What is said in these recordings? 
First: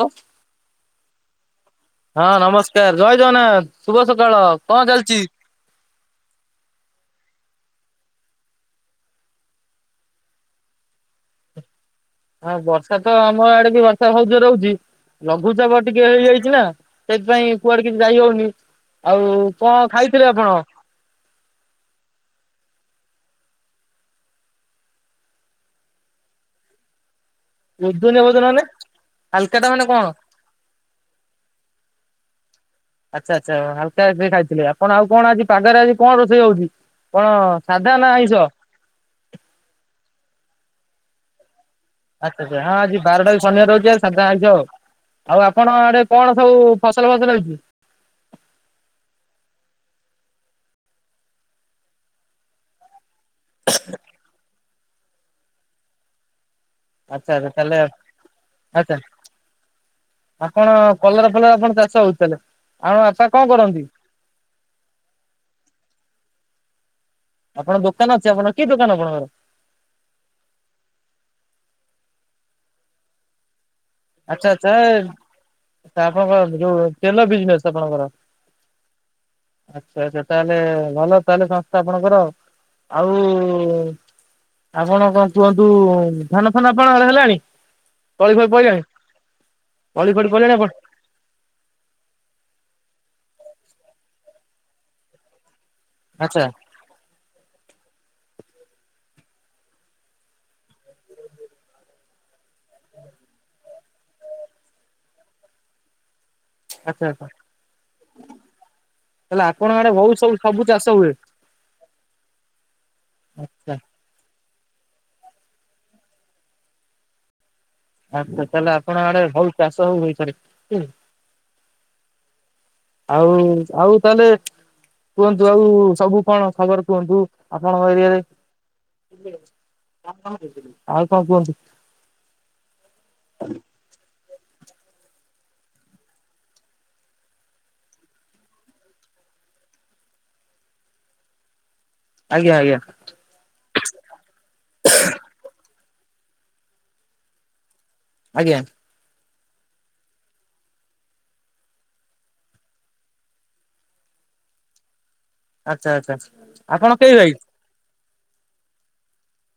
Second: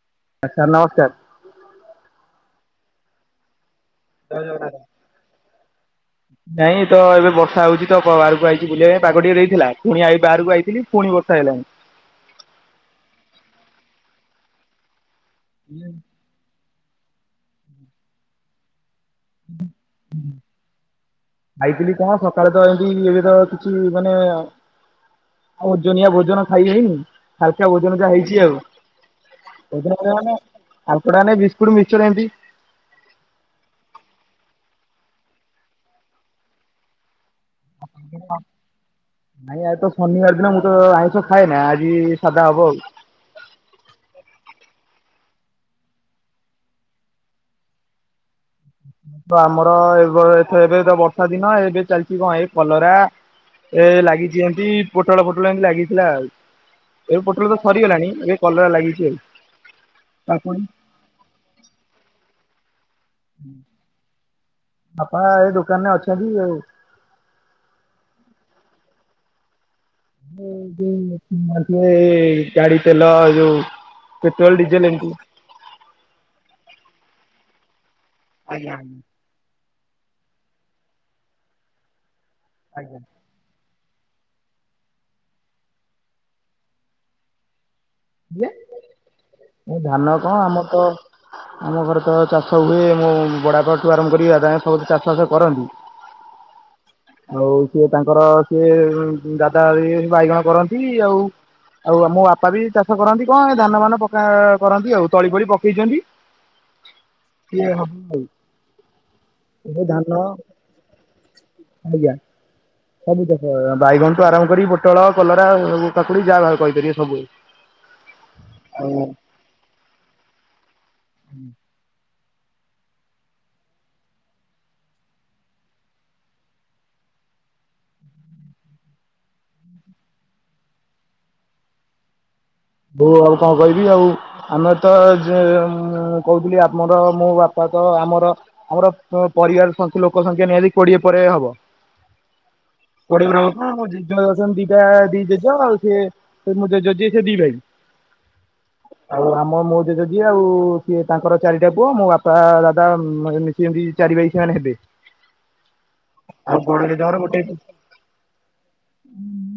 ହ୍ୟାଲ [unintelligible] sir ନମସ୍କାର। ହଁ ନମସ୍କାର ଜୟ ଜଗନ୍ନାଥ ଶୁଭ ସକାଳ କଣ ଚାଲିଛି? ନାଇଁ ତ ଏବେ ବର୍ଷା ହଉଛି ତ ବାହାରକୁ ଆଇଛି ବୁଲିବା ପାଇଁ ପାଗ ଟିକେ ଦେଇଥିଲା ପୁଣି ଆଇ ବାହାରକୁ ଆଇଥିଲି ପୁଣି ବର୍ଷା ହେଲାଣି। ହଁ ବର୍ଷା ତ ଆମ ଆଡେ ବି ବର୍ଷା ବହୁତ ଜୋରରେ ହଉଚି ଲଘୁଚାପ ଟିକେ ହେଇଯାଇଛି ନା? ସେଥିପାଇଁ କୁଆଡେ କିଛି ଯାଇ ହଉନି ଆଉ କଣ ଖାଇଥିଲେ ଆପଣ? ଖାଇଥିଲି କଣ ସକାଳେ ତ ଏମିତି ଏବେ ତ କିଛି ମାନେ ଆଉ ଓଜନିଆ ଭୋଜନ ଖାଇ ହେଇନି ହାଲକା ଭୋଜନ ଯା ଓଜନିଆ ହେଇଛି ଆଉ। ମାନେ ହାଲକା ଟା ମାନେ କଣ [unintelligible] ବିସ୍କୁଟ ମିକ୍ସଚର ଏନ୍ତି। ଆଚ୍ଛା ଆଚ୍ଛା ହାଲକା ଏବେ ଖାଇଥିଲେ ଆପଣ ଆଉ କଣ ଆଜି ପାଗରେ ଆଜି କଣ ରୋଷେଇ ହଉଛି କଣ? ସାଧା ନା ଆଇଁଷ? ନାଇଁ ଆଜି ତ ଶନିବାର ଦିନ ମୁଁ ତ ଆଇଁଷ ଖାଏନା ଆଜି ସାଧା [unintelligible] ହବ ହଁ ଆଉ। ଆଜି ବାରଟା ବି ଶନିବାର ରହୁଛି ଆଜି ସାଧା [unintelligible] ଆଉ ଆପଣ ଆଡେ କଣ ସବୁ ଫସଲ ଫସଲ ହେଇଛି? ତ ଆମର ଏବ ଏଥ ଏବେ ତ ବର୍ଷା ଦିନ ଏବେ ଚାଲଚି କଣ ଏଇ କଲରା ଏ ଲାଗିଛି ଏମତି ପୋଟଳ ଫୋଟଳ ଏମତି ଲାଗିଥିଲା ଆଉ। ଏବେ ଆଚ୍ଛା ଆଚ୍ଛା ପୋଟଳ ତ ତାହେଲେ ସରିଗଲାଣି ଏବେ କଲରା ଆଚ୍ଛା ଲାଗିଛି ଆଉ ତା ଆପଣ କଲରା ଫଲରା କଣ ଚାଷ ହଉଛି ତାହେଲେ ଆଉ ଆଛା ଆପଣ ଏ ଦୋକାନରେ ଅଛନ୍ତି ଆଉ। ଆପଣ ଦୋକାନ ଅଛି ଆପଣଙ୍କ କି ଦୋକାନ ଆପଣଙ୍କର? [unintelligible] ଏ ଗାଡି ତେଲ ଯୋଉ ପେଟ୍ରୋଲ ଆଚ୍ଛା ଆଚ୍ଛା ଡିଜେଲ ଏମିତି ଏ ଆପଣଙ୍କ ଯୋଉ ତେଲ ବିଜନେସ ଆପଣଙ୍କର? ଆଜ୍ଞା। ଆଚ୍ଛା ଆଚ୍ଛା ତାହେଲେ ଭଲ ତାହେଲେ ସଂସ୍ଥା ଆପଣଙ୍କର ଆଜ୍ଞା। ଆଉ ଆପଣ କଣ କୁହନ୍ତୁ ଧାନ ଫାନ ଆପଣଙ୍କର ହେଲାଣି ତଳି ଯେ ଫଳି ପଇଲାଣି? ଏ ତଳି ଧାନ ଫଳି କଣ ପଇଲାଣି ଆମ ଆପଣ ତ ଆମ ଘରେ ତ ଚାଷ ହୁଏ ମୋ ବଡଆପାଠୁ ଆରମ୍ଭ କରି କି ଦାଦା [unintelligible] ସମସ୍ତେ ଚାଷ ବାସ କରନ୍ତି। ଆଚ୍ଛା। ଆଉ ସିଏ ତାଙ୍କର ସିଏ ଦାଦା ବାଇଗଣ କରନ୍ତି ଆଉ ଆଉ ମୋ ବାପା ବି ଚା ଚାଷ କରନ୍ତି କଣ ଏ ଧାନ ଫାନ ପକା କରନ୍ତି ଆଉ ତଳି ଫଳି ପକେଇଛନ୍ତି ଆଚ୍ଛା ସିଏ [unintelligible] ତାହେଲେ ଆପଣଙ୍କ ଏବେ ଆଡେ ବହୁତ ଧାନ ସବୁ ସବୁ ଚାଷ ହୁଏ। ଆଜ୍ଞା। ସବୁ ଚାଷ ଆଚ୍ଛା ବାଇଗଣ ଠୁ ଆରମ୍ଭ କରି ପୋଟଳ, କଲରା, କାକୁଡି ଯାହା ଭା କହିପାରିବେ ସବୁ ଆଚ୍ଛା ତାଲେ ଆପଣ ଆଉ ଆଡେ ହଉ ଚାଷ ହଉ [unintelligible] ହୁଁ। ଆଉ ଆଉ ତାଲେ କୁହନ୍ତୁ ଆଉ ସବୁ କଣ ଖବର କୁହନ୍ତୁ ଆପଣଙ୍କ ଏରିଆରେ। ଆଉ କଣ କୁହନ୍ତୁ। [unintelligible] ଆଉ କଣ କହିବି ଆଉ ଆମେ ତ ଯେ କହୁଥିଲି ଆମର ମୋ ବାପା ତ ଆମର ଆମର ପରିବାର [unintelligible] ଲୋକ ସଂଖ୍ୟା ନିହାତି କୋଡିଏ ପରେ ହବ। ଆଜ୍ଞା ଆଜ୍ଞା। [unintelligible] ମୋ ଜେଜେ ଅଛନ୍ତି ଦିଟା ଦି ଜେଜେ ଆଉ ସିଏ ମୋ ଜେଜେ ସେ ଦି ଭାଇ। ଆଜ୍ଞା। ଆଉ ଆମ ମୋ ଜେଜେ ଯିଏ ଆଉ ସିଏ ତାଙ୍କର ଚାରିଟା ପୁଅ ମୋ ବାପା ଦାଦା ମି ସିଏ ଏମତି ଚାରି ବାଇ ସେମାନେ ହେବେ। ଆଚ୍ଛା ଆଚ୍ଛା। ଆପଣ କେହି ଭାଇ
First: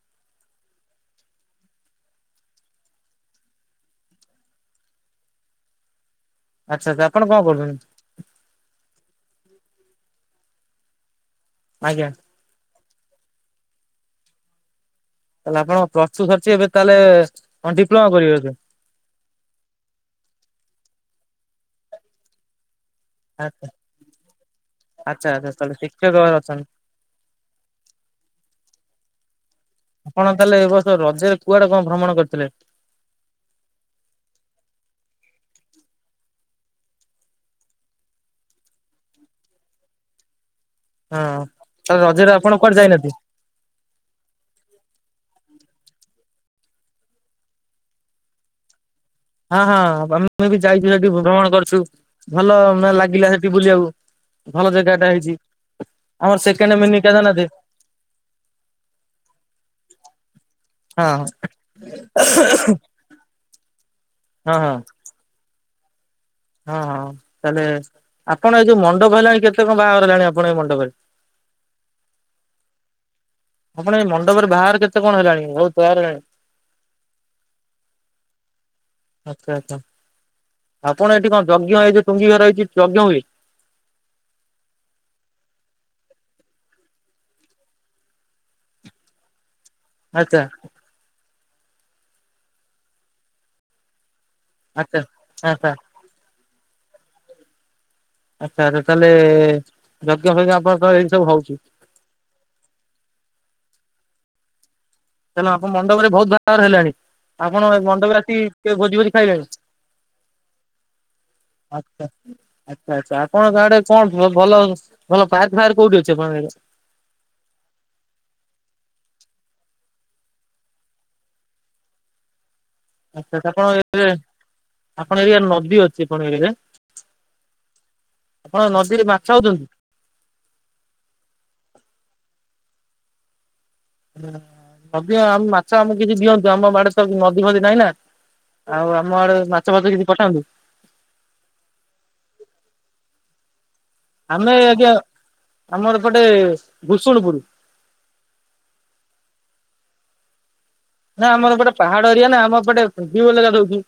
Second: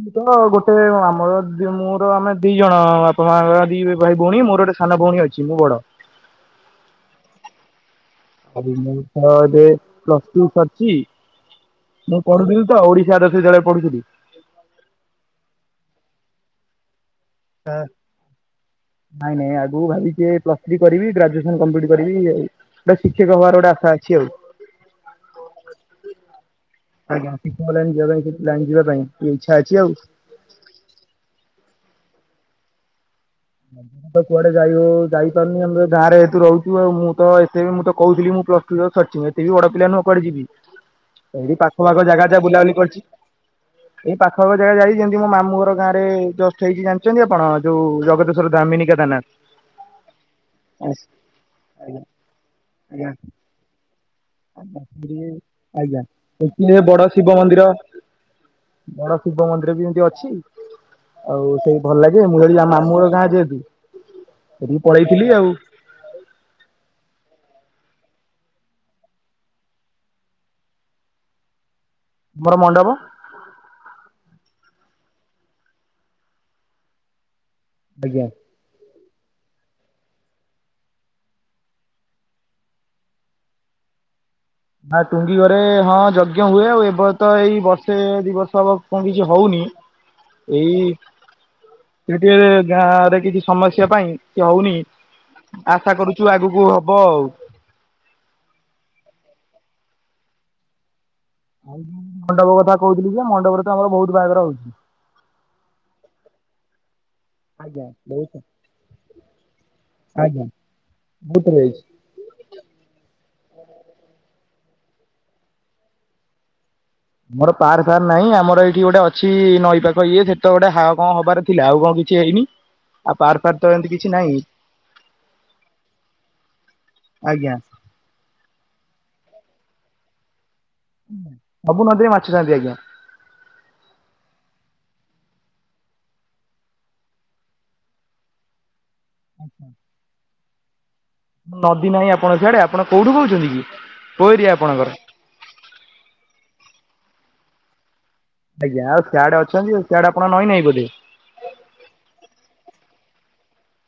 ମୁଁ ତ ଗୋଟେ ଆମର ମୋର ଆମେ ଦି ଜଣ ମୋ ବାପାମାଆଙ୍କର ଦି ଭାଇ ଭଉଣୀ ମୋର ଗୋଟେ ସାନ ଭଉଣୀ ଅଛି ମୁଁ ବଡ। ଆଚ୍ଛା ଆଚ୍ଛା ଆପଣ କଣ କରୁଛନ୍ତି? [unintelligible] ମୁଁ ତ ଏବେ ପ୍ଲସ ଟୁ ସରଛି। ଆଜ୍ଞା। ପଢୁଥିଲି ତ ଓଡ଼ିଶା ର [unintelligible] ବିଦ୍ୟାଳୟ ପଢୁଥିଲି। ତାହେଲେ ଆପଣ ପ୍ଲସ୍ ଟୁ ସରିଚି ଏବେ ତାହେଲେ କଣ ଡିପ୍ଲୋମା କରିବେ ବଧେ? ନାଇଁ ନାଇଁ ଆଗକୁ ଭାବିିଚି ପ୍ଲସ୍ ଥ୍ରୀ କରିବି ଗ୍ରାଜୁଏସନ୍ କମ୍ପ୍ଲିଟ୍ କରିବି ଇଏ ଗୋଟେ ଶିକ୍ଷକ ହବାର ଆଚ୍ଛା ଗୋଟେ ଆଶା ଅଛି ଆଉ। ଆଚ୍ଛା ଆଚ୍ଛା ତାହେଲେ ଶିକ୍ଷକ ଭାବରେ ଅଛନ୍ତି ଆଜ୍ଞା ଶିକ୍ଷକ ଲାଇନ୍ ଯିବା ପାଇଁ [unintelligible] ପାଇଁ ଇଚ୍ଛା ଅଛି ଆଉ ଆପଣ ତାହେଲେ ଏ ବର୍ଷ ରଜରେ କୁଆଡେ କଣ ଭ୍ରମଣ କରିଥିଲେ? ବ କୁଆଡେ ଯାଇ ହଉ- ଯାଇପାରୁନି ଆମେ ଗାଁରେ ଏଠୁ ରହୁଚୁ ଆଉ ମୁଁ ତ ଏତେ ବି ମୁଁ ତ କହୁଥିଲି ମୁଁ ପ୍ଲ [unintelligible] ମୁଁ ଏତେ ବି ବଡ ପିଲା ନୁହଁ କୁଆଡେ ଯିବି ହଁ ଏଇ ପାଖ ତାହେଲେ ଆଖ ଜାଗା ରଜରେ ଯା ଆପଣ କୁଆଡେ ବୁଲାବୁଲି କରିଚି। ଯାଇନାହାନ୍ତି? ଏଇ ପାଖ ଆଖ ଜାଗା ଯାଇ ଯେମିତି ମୋ ମାମୁଁ ଘର ଗାଁ ରେ ଜଷ୍ଟ୍ ହେଇକି ଜାଣିଚନ୍ତି ଆପଣ ଯଉ ଜଗତ [unintelligible] ମିନି କେଦାରନାଥ୍। ହଁ -ହଁ ଆମେ ବି ଯାଇଚୁ ସେଠି ଭ୍ରମଣ କରିଚୁ ଭଲ ମାନେ ଲାଗିଲା ସେଠି ବୁଲିବାକୁ। ଭଲ ଜାଗାଟା ହେଇଛି। ଆଜ୍ଞା ଆମର ସେକେଣ୍ଡ ସେଠି ମିନି ବଡ କେଦାରନାଥ ଶିବ ମନ୍ଦିର ବଡ ଶିବ ମନ୍ଦିର ବି ଏମିତି ଅଛି ହଁ ହଁ ଆଉ ସେଇଠି ଭଲ ଲାଗେ ମୁଁ [unintelligible] [unintelligible] ହଁ ହଁ। ସେଠିକି ପଳେଇଥିଲି ଆଉ। ହଁ- ହଁ ତାହେଲେ ଆପଣ ଏଇ ଯଉ ମଣ୍ଡପ ହେଲାଣି କେତେ କଣ ବାହାଘର ହେଲାଣି ଆପଣ ଏଇ ମଣ୍ଡପରେ? ଆମର ମଣ୍ଡପ ଆପଣ ଏଇ ମଣ୍ଡପରେ ବାହାର କେତେ କଣ ହେଲାଣି ବହୁତ୍ ବାହାର ହେଲାଣି। ଆଜ୍ଞା। ଆଚ୍ଛା -ଆଚ୍ଛା ଆପଣ ଏଠି କଣ ଯଜ୍ଞ ଏଇ ଯଉ ଟୁଙ୍ଗି ଘର ହେଇଚି ଯଜ୍ଞ ହୁଏ? ଆଁ -ଟୁଙ୍ଗି ଘରେ ହଁ ଯଜ୍ଞ ହୁଏ ଆଉ ଏବେ ତ ଏଇ ବର୍ଷେ ଦି ବର୍ଷ ହବ କଣ କିଛି ହଉନି। ଆଚ୍ଛା। ଏଇ ଟିକେ ଗାଁ ରେ କିଛି ସମସ୍ୟା ପାଇଁ ହଉନି ଆଚ୍ଛା। ଆଚ୍ଛା ଆଶା କରୁଚୁ ଆଗୁକୁ ହବ ଆଉ। ଆଚ୍ଛା ତାହେଲେ ଯଜ୍ଞ ଫଜ୍ଞ ଆପଣଙ୍କର ତ ଏଇ ସବୁ ହଉଚି। ଆଉ ମଣ୍ଡପ କଥା କହୁଥିଲି ଯେ ମଣ୍ଡପରେ ତ ଆମର ବହୁତ୍ ବାହାଘର ହଉଚି। ହେଲେ ଆପଣ ମଣ୍ଡପରେ ବହୁତ୍ ବାହାଘର ହେଲାଣି ଆପଣ ଆଜ୍ଞା ମଣ୍ଡପରେ ବହୁତ ଆସି କିଏ ଭୋଜି ଭୋଜି ଖାଇଲେଣି ଆଜ୍ଞା ବହୁତ୍ ଥର ଯାଇଚି। ଆଚ୍ଛା- ଆଚ୍ଛା ଆପଣଙ୍କ ଆଡେ କଣ ଭଲ -ଭଲ ପାର୍କ ଫାର୍କ କଉଠି ଅଛି ଆପଣଙ୍କ ଆଡେ? ଆମର ପାର୍କ ଫାର୍କ ନାହିଁ ଆମର ଏଇଠି ଗୋଟେ ଅଛି ନଈ ପାଖ ଇଏ ସେ ତ ଗୋଟେ ହା- କଣ ହବାର ଥିଲା ଆଉ କଣ କିଛି ହେଇନି। ହ ଆଚ୍ଛା ଆପଣ [unintelligible] ଆପଣ ଏରିଆ ନଦୀ ଅଛି ଆପଣ ଏରିଆରେ? ଆଜ୍ଞା ଆପଣଙ୍କ ନଦୀରେ ମାଛ ଆଉଚନ୍ତି? ସବୁ ନଦୀରେ ମାଛ ଥାନ୍ତି ଆଜ୍ଞା। ଦିଅ ମାଛ ଆମକୁ କିଛି ଦିଅନ୍ତୁ ଆମ ଆଡେ ତ ନଦୀ ଫଦି ନାହିଁ ନା। ଆଉ ଆମ ଆଡେ ମାଛ ଫାଛ କିଛି ପଠାନ୍ତୁ। ନଦୀ ନାହିଁ ଆପଣ ସିଆଡେ ଆପଣ କଉଠୁ କହୁଚନ୍ତି କି? କୋଉ ଏରିଆ ଆମେ ଆପଣଙ୍କର? ଆଜ୍ଞା ଆମର ଏପଟେ ଭୁସଣପୁରୁ। ଆଜ୍ଞା ଆଉ ସିଆଡେ ଅଛନ୍ତି ଆ- ସିଆଡେ ଆପଣଙ୍କ ନଈ ନାହିଁ ବୋଧେ? ନା ଆମର ଏପଟେ ପାହାଡ ଏରିଆ ନା ଆମର ଏପଟେ ଭିଉ ଅଲଗା ରହୁଚି।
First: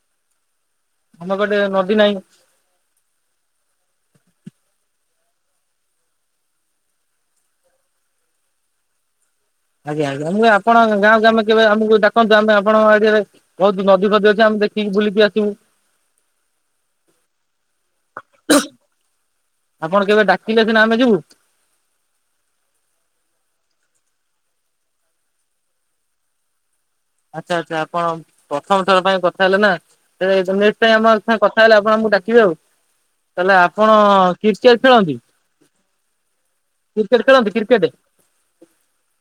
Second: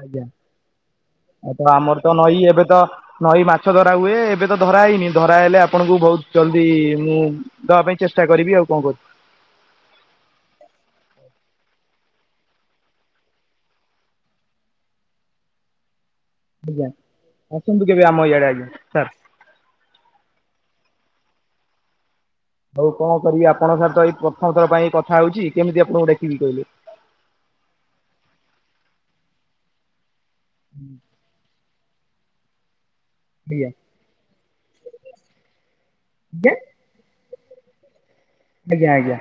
ଆଜ୍ଞା ଆଉ ପଟେ ତ ନଦୀ ଆମର ତ ନାହିଁ। ନଈ ଏବେ ତ ନଈ ମାଛ ଧରା ହୁଏ ଏବେ ତ ଧରା ହେଇନି ଧରାହଲେ ଆପଣଙ୍କୁ ବହୁତ୍ ଜଲ୍ଦି ମୁଁ ଦବା ପାଇଁ ଚେଷ୍ଟା କରିବି ଆଉ କଣ କରି ଆଜ୍ଞା -ଆଜ୍ଞା ଆମକୁ ଆପଣ ଗାଁକୁ ଆମେ କେବେ ଆମକୁ ଡାକନ୍ତୁ ଆମେ ଆପଣଙ୍କ ଆଡେ କେବେ ବହୁତ ନଦୀ ଫଦୀ ଅଛି ଆମେ ଦେଖିକି ବୁଲିକି ଆସିବୁ! ଆଜ୍ଞା! ଆସନ୍ତୁ କେବେ ଆମ ଏଇଆଡେ ଆଜ୍ଞା ସାର୍! ଆପଣ କେବେ ଡାକିଲେ ସିନା ଆମେ ଯିବୁ! ହଉ କଣ କରିବି ଆପଣଙ୍କ ସାଙ୍ଗରେ ଏଇ ପ୍ରଥମଥର ପାଇଁ କଥା ହଉଛି କେମିତି ଆପଣଙ୍କୁ ଡାକିବି କହିଲେ! ଆଚ୍ଛା ଆଚ୍ଛା ଆପଣ ପ୍ରଥମ ଥର ପାଇଁ କଥା ହେଲେ ନା! ସେ ଆମ [unintelligible] ହ କଥା ହେଲେ ଆପଣମାନଙ୍କୁ ଡାକିବି ଆଉ! ତାହେଲେ ଆଜ୍ଞା ଆପଣ କ୍ରିକେଟ ଖେଳନ୍ତି। ଆଜ୍ଞା କ୍ରିକେଟ ଖେଳନ୍ତି କ୍ରିକେଟ? ଆଜ୍ଞା ଆଜ୍ଞା!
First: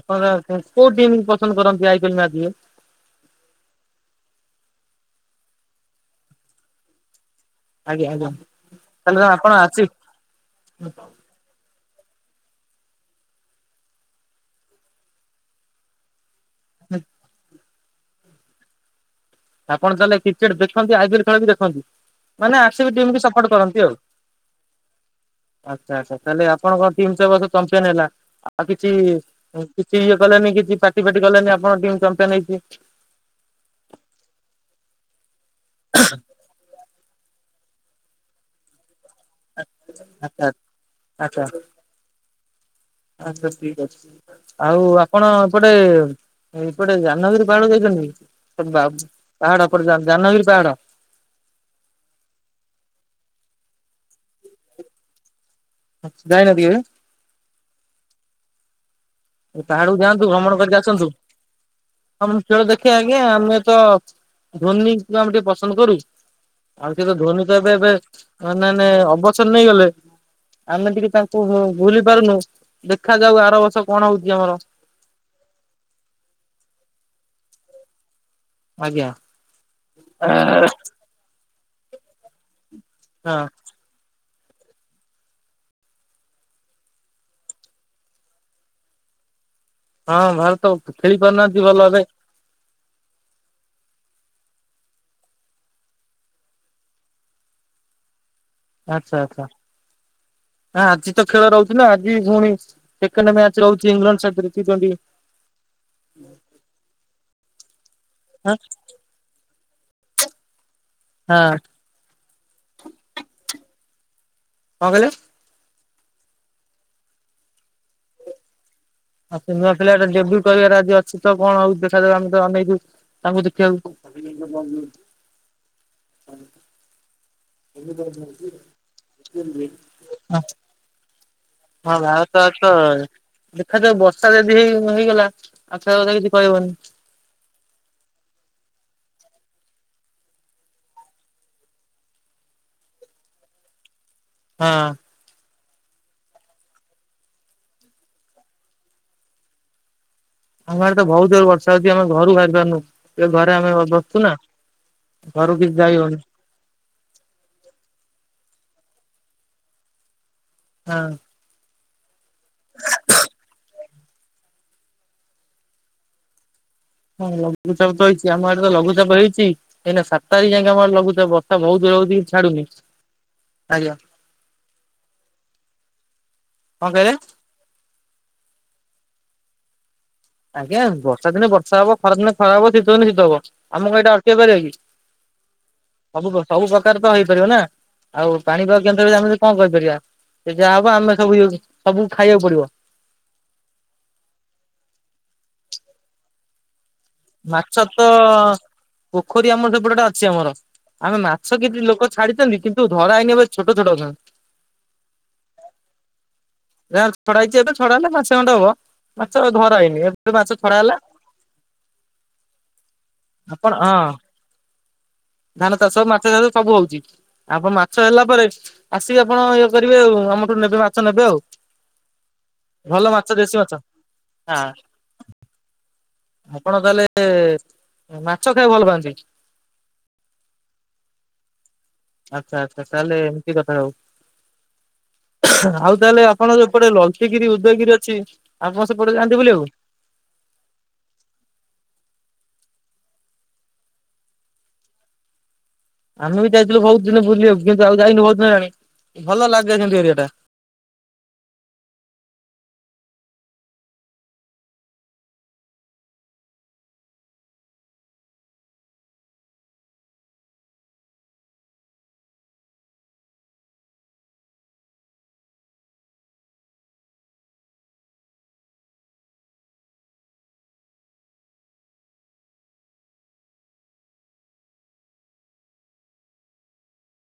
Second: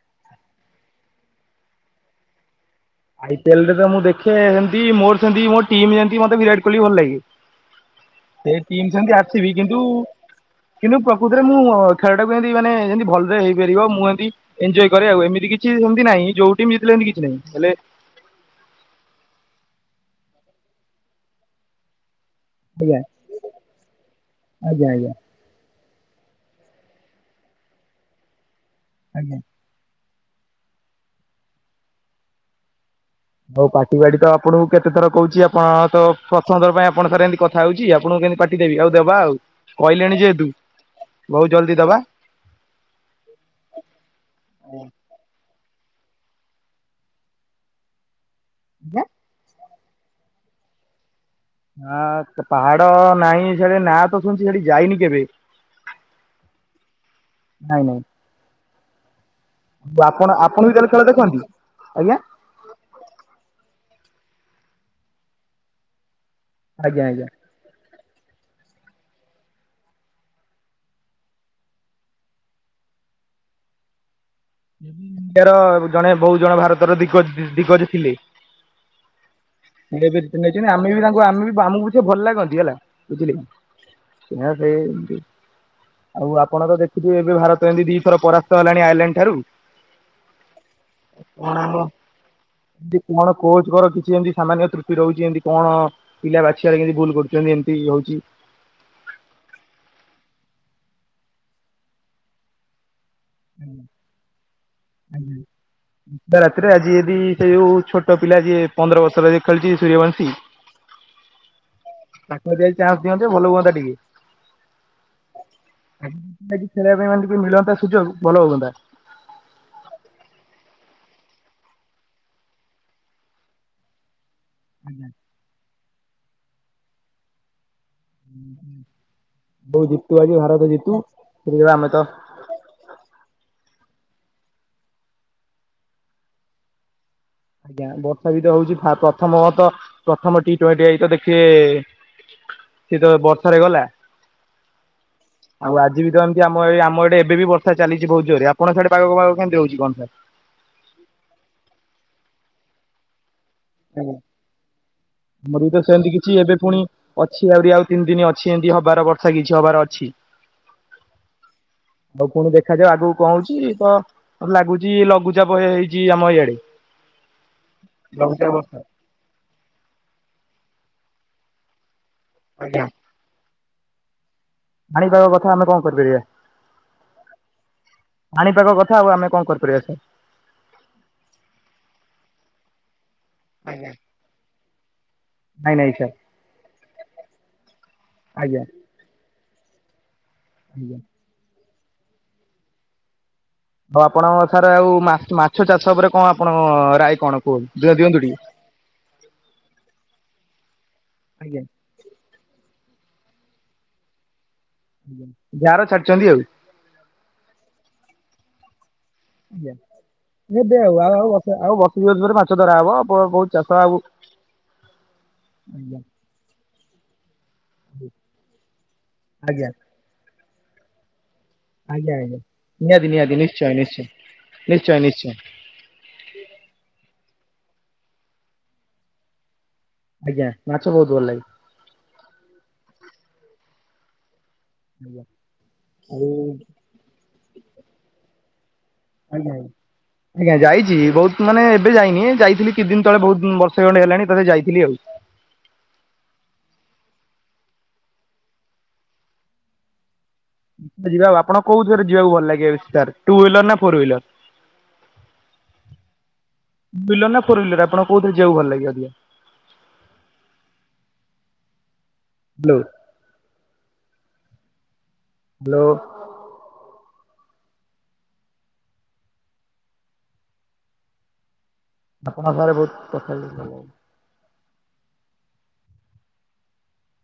ଆପଣ ଆଟି କୋଉ ଟିମ୍ ପସନ୍ଦ କରନ୍ତି ଆଇ ପିଏଲ ମ୍ୟାଚ୍ ଇଏ। ଆଇ ପିଏଲ ରେ ତ ମୁଁ ଦେଖେ ସେମିତି ମୋର ସେମତି ମୋ ଟିମ୍ ଯେମତି ମତେ ବିରାଟ କୋହଲି ଭଲ ଲାଗେ! ଆଜ୍ଞା ଆଜ୍ଞା ସେ ଟିମ ସେମତି ତାହେଲେ ଆପଣ ଆସିବି କିନ୍ତୁ ଆସି କିନ୍ତୁ ପ୍ର! ପ୍ରକୃଥିରେ ମୁଁ ଖେଳଟାକୁ ଏମିତି ମାନେ ଯେମତି ଭଲରେ ହେଇପାରିବ! ମୁଁ ଏମିତି! ଏଞୟ କରେ ଆଉ ଏମିତି କିଛି ଏମିତି ନାହିଁ ଯୋଉ ଟିମ୍ ମିଶିଲେ ଏମିତି କିଛି ନାହିଁ ହେଲେ! ଆପଣ ତାହେଲେ କ୍ରିକେଟ ଦେଖନ୍ତି! ଆଇ ପିଏଲ ଖେଳ ବି ଦେଖନ୍ତି? ମାନେ ଆସିବି ଆଜ୍ଞା ଟିମ୍ କୁ ସପୋର୍ଟ କରନ୍ତି ଆଉ! ଆଜ୍ଞା ଆଜ୍ଞା ଆଚ୍ଛା ଆଚ୍ଛା ତାହେଲେ ଆପଣ କଣ ଟିମ୍ ସ ବଷ ଚାମ୍ପିୟନ ହେଲା ଆଉ କିଛି ହିଁ! ଆଜ୍ଞା। କିଛି ଇଏ କଲନି କିଛି ପାର୍ଟି ଫାଟି କଲନି ଆପଣଙ୍କ ଟିମ ଚମ୍ଫିୟନ ହେଇଛି! ହଉ ପାଟି ବାଡି ତ ଆପଣଙ୍କୁ କେତେ ଥର କହୁଛି ଆପଣ ତ ପସନ୍ଦର ପାଇଁ ଆପଣ ସାରେ ଏମତି କଥ! କଥା ହଉଛି ଆପଣଙ୍କୁ କେମତି ପାଟିଦେବି ଆଉ ଦେବା ଆଉ କହିଲେଣି ଆଚ୍ଛା ଯେହେତୁ ବହୁତ ଜଲ୍ଦି ଦବା! ଆଛା ବାସ ଠିକ୍ ଅଛି! ଆଉ ଆପଣ ଏପଟେ ଏପଟେ ଜାନଗିରି ପାହାଡ ଯାଇଛନ୍ତି! ସେ ବାବ ଆଜ୍ଞା। ପାହାଡ ଏପଟେ ଜା ଜାନଗିରି ପାହାଡ! ହଁ କେତ ପାହାଡ ନାହିଁ ସେଠି ନାଁ ତ ଶୁଣିଛି ସେଠି ଯାଇନି କେବେ! ଆଛ ଜାଇ ନାହାନ୍ତି କେବେ? ନାଇଁ ନାଇଁ! ସେ ପାହାଡକୁ ଯାଆନ୍ତୁ! ଆପଣ ଭ୍ରମଣ ଆପଣ ବି କରିକି ତାହେଲେ ଖେଳ ଆସନ୍ତୁ ଦେଖନ୍ତି? ଆଜ୍ଞା ହମ! ଖେଳ ଦେଖିଆ ଆଜ୍ଞା ଆମେ ତ ଧୋନିକୁ ଆମେ ଟିକେ ପସନ୍ଦ କରୁ! ଆଉ ଆଜ୍ଞା ସେ ତ ଆଜ୍ଞା। ଧୋନୀ ତ ଏବେ ଏବେ ମାନେନେ ଅବସର ନେଇଗଲେ! ଆମେ ଟିକେ ତାଙ୍କୁ ଉଁ ଉଁ ଭୁଲି ପାରୁନୁ ଦେଖା ଯାଉ ଆର ବର୍ଷ କଣ ହଉଛି ଆମର! ଇଣ୍ଡିଆର ଜଣେ ବହୁ ଜଣ ଭାରତର ଦିଗ ଦିଗ୍ଗଜ ଥିଲେ! ଆଜ୍ଞା। ଏବେ ଦି ତିନି ନେଇଚନ୍ତି ଆମେ ବି ତାଙ୍କ! ତୁ ଆମେ ବି ଆମକୁ ବି ସେ ଭଲ ଲାଗନ୍ତି ହେଲା ହଁ ବୁଝିଲେ କି ସେଆ ସେ ଏମତି ଆଉ ଆପଣ ତ ଦେଖିଥିବୁ ଏବେ ଭାରତ ଏମିତି ଦି ଥର ପରାସ୍ତ ହେଲାଣି ଆଇଲାଣ୍ଡ ଠାରୁ! ହଁ! ଭାରତ ବ ଖେଳି ପାରୁନାହାନ୍ତି ଭଲ ରେ। ଏମତି କଣ କୋଚଙ୍କର କିଛି ଏମତି ସାମାନ୍ୟ ତ୍ରୁଟି ରହୁଛି ଏମତି କଣ! ପିଲା ବାଛିବାରେ କେମିତି ଭୁଲ କରୁଛନ୍ତି ଏମିତି ବି ହଉଛି! ଆଚ୍ଛ ଆଚ୍ଛ ଆଜି ତ ଖେଳ ରହୁଛି ନା ଆଜି ପୁଣି! ସେକେଣ୍ଡ ମ୍ୟାଚ ରହୁଛି ଇଂଲଣ୍ଡ ସାଥିରେ ଟି ଟୋଣ୍ଟି! ଆଜ୍ଞା। ରାତିରେ ଆଜି ଯଦି ସେ ଓ ଛୋଟ ପିଲା ହଁ ଯିଏ ପନ୍ଦର ବର୍ଷ ର ଯେ ଖେଳିଛି ସୂରିୟବଂଶୀ! ହଁ! ତାକୁ ଅଧିଆ ଯଦି ଚାନ୍ସ ଦିଅନ୍ତେ ଭଲ ହୁଅନ୍ତା ଟିକେ! କଣ କହିଲେ? ଆଜି ଖେଳିବା ପାଇଁ ମାନେ ମିଳନ୍ତା ସୁଯୋଗ ଭଲ ହୁଅନ୍ତା! ଆଉ ସିନେଆ ପିଲାଟା ଡେବ୍ୟୁ କରିବାର ଆଜି ଅଛି ତ କଣ ହଉ ଦେଖାଦାଉ ଆମେ ତ ଅନେଇଚୁ ତାଙ୍କୁ ଦେଖିବାକୁ। ଆ [unintelligible] ହୁ [inaudible] ତ ବୋଉ ଜିତୁ ଆଜି ଭାରତ ଜିତୁ ସେତିକି ଆମେ ତ ତ ଦେଖାଯାଉ ବର୍ଷା ଯଦି ହେଇ ମିଳିଗଲା ଆଖ କଥା କିଛି କହିବନି ଆଜ୍ଞା ବର୍ଷା ବି ତ ହଉଛି ପ୍ରଥମ ତ ପ୍ରଥମ ଟି ଟ୍ୱଣ୍ଟି ଆଇ ତ ଦେଖିବେ ସେଏ ତ ବର୍ଷାରେ ଗଲା ହ୍ନା ଆଉ ଆଜି ବି ତମତି ଆମ ଏ ଆମ ଏଇେ ଏବେ ବିର୍ଷ ଚାଲିଛିହୁ ଜୋରେ ଆପଣ ସଆଡେ ପାାଗ ପାାଗ କେମିତି ରହୁଛି କଣ ସାର୍ ଆମଆଡେ ତ ବହୁତ ଜୋର ବର୍ଷା ହଉଛି ଆମେ ଘରୁ ବାହାର ପାରୁନୁ। ଏ ଘରେ ଆମେ ବ ଆଜ୍ଞା। ବସିଛୁ ନା ଘରକୁ ଆମର ବି ତ କିଛି ସେମିତି ଯାଇହଉନି କିଛି ଏବେ ପୁଣି ଅଛି ଆହୁରି ଆଉ ତିନି ଦିନ ଅଛି ଏମିତି ହବାର ବର୍ଷା କିଛି ହବାର ଅଛି। ହଁ ହ ଆଉ କୁଣି ଦେଖାଯାଉ ଆଗକୁ କହୁଛି ତ ଲାଗୁଛି ଲଘୁଚାପ ହେଇଛି ଆମ ଏଇଆଡେ ହଁ ଲଘୁଚାପ ତଇଛି ଆମ ଏଡେ ତ ଲଘୁଚାପ ହେଇଛି ଏଇନା ସାତ ତାରିଖ ଯାଏ ଆମର ଲଘୁଚାପ ତ ବହୁ ଯୋରେ ହଉଛି ଛାଡୁନି ଆଜ୍ଞା। ଆଜ୍ଞା! ପାଣିପଗ କଥା ଆମେ କଣ କରିପାରିବା କଣ କହିଲେ ପାଣିପାଗ କଥା ଆଉ ଆମେ କଣ କରିପାରିବା ସାର୍। ଆଜ୍ଞା ବର୍ଷା ଦିନ ବର୍ଷା ହବ ଖରା ଦିନେ ଖରା ହବ ଶୀତ ଦିନ ଶୀତ ହବ ଆଜ୍ଞା। ଆମ କ ଏଟା ାର କି ନାଇଁ ନାଇଁ ସାର୍ ସବୁ ସବୁ ପ୍ରକାର ତ ହେଇପାରିବ ନା ଆଉ ଆଜ୍ଞା ପାଣିପାଗ ଆମେ କଣ କହିପାରିବା ଯାହା ହବ ଆଜ୍ଞା। ଆମେ ସବୁ ଏ ସବୁ ଖାଇବାକୁ ପଡିବ ଆଉ ଆପଣ ସାର୍ ଆଉ ମା ମାଛ ଚାଷ ଉପରେ କଣ ଆପଣ ରାଏ ମାଛ ତ ପୋଖରୀ ଆମର ସେପଟେଟା ଅଛି ଆମର ଆମେ ମାଛ ଆଜ୍ଞା କି ଲୋକ ଛାଡ଼ିଛନ୍ତି କିନ୍ତୁ ଧରା ହେଇନି ଏବେ ଛୋଟ ଛୋଟ ଅଛନ୍ତି। ଯାହର ଛାଡିଛନ୍ତି ଆଉ ଯାର ଛଡା ହେଇଛି ଏବେ ଛଡା ହେଲେ ମାସେ ଖଣ୍ଡେ ହବ ମାଛ ଧରା ହେଇନି ଏବେ ମାଛ ଆଜ୍ଞା ଛଡା ଏବେ ହେଲା ଆଉ ଆଉ ଆଉ ଆଉ ବର୍ଷେ ଦୁଇ ବର୍ଷେ ପରେ ମାଛ ଧରା ହବ ବ ବହୁତ ଆପଣ ଚାଷ ହଁ ଆବୁ ଧାନ ଚାଷ ମାଛ ଚାଷ ସବୁ ହଉଛି ଆଗ ମାଛ ହେଲା ପରେ ଆସିକି ଆପଣ ଆଜ୍ଞା ଇଏ କରିବେ ଆଉ ଆମ ନେବେ ମାଛ ନେବେ ଆଉ ଆଜ୍ଞା ଆଜ୍ଞା ଭଲ ନିହାଦି ମାଛ ନିହାଦି ଦେଶୀ ନିଶ୍ଚୟ ମାଛ ନିଶ୍ଚୟ ହଁ। ନିଶ୍ଚୟ ନିଶ୍ଚୟ ଆପଣ ତାହେଲେ ମାଛ ଖାଇବାକୁ ଭଲ ପାଆନ୍ତି? ଆଜ୍ଞା ମାଛ ବହୁତ ଭଲ ଲାଗେ। ଆଛା ଆଛା ତାହେଲେ ଏମିତି କଥା ହଉ। ଆଜ୍ଞା ଆଉ ତାହେଲେ ଆଉ ଆପଣଙ୍କ ଯୋପଟେ ଲଲତିଗିରି ଉଦୟଗିରି ଅଛି ଆମ ସେପଟେ ଯାଆନ୍ତି ଆଜ୍ଞା ଆଜ୍ଞା। ବୁଲିବାକୁ? ଆଜ୍ଞା ଯାଇଛି ବହୁତ ମାନେ ଏବେ ଯାଇନି ଯାଇଥିଲି କିଛି ଦିନ ତଳେ ବହୁ ବର୍ଷ ଖଣ୍ଡେ ହେଲାଣି ଥରେ ଯାଇଥିଲି ଆଉ ଆମେ ବି ଯାଇଥିଲୁ ବହୁତ ଦିନ ବୁଲିବା କୁ କିନ୍ତୁ ଆଉ ଯାଇନୁ ବହୁତ ଦିନ ହେଲାଣି ଭଲଲାଗେ କିନ୍ତୁ ଏରିଆଟା ଯିବା ଆଉ ଆପଣ କୋଉଥିରେ ଯିବାକୁ ଭଲ ଲାଗେ ସର୍ ଟୁହ୍ୱିିଲର ନା ଫୋର୍ହ୍ୱିିଲର? ଦୁଇହୁଇଲର ନ ଫୋର୍ହୁଇଲାର କହୁଥିଲେ ଜିଆକୁ ଭଲ ଲାଗେ ଅଧିକା? ହାଲୋ ହାଲୋ ଆପଣ ପାଖରେ ବହୁତ କଥା ହେଇପାରିବନି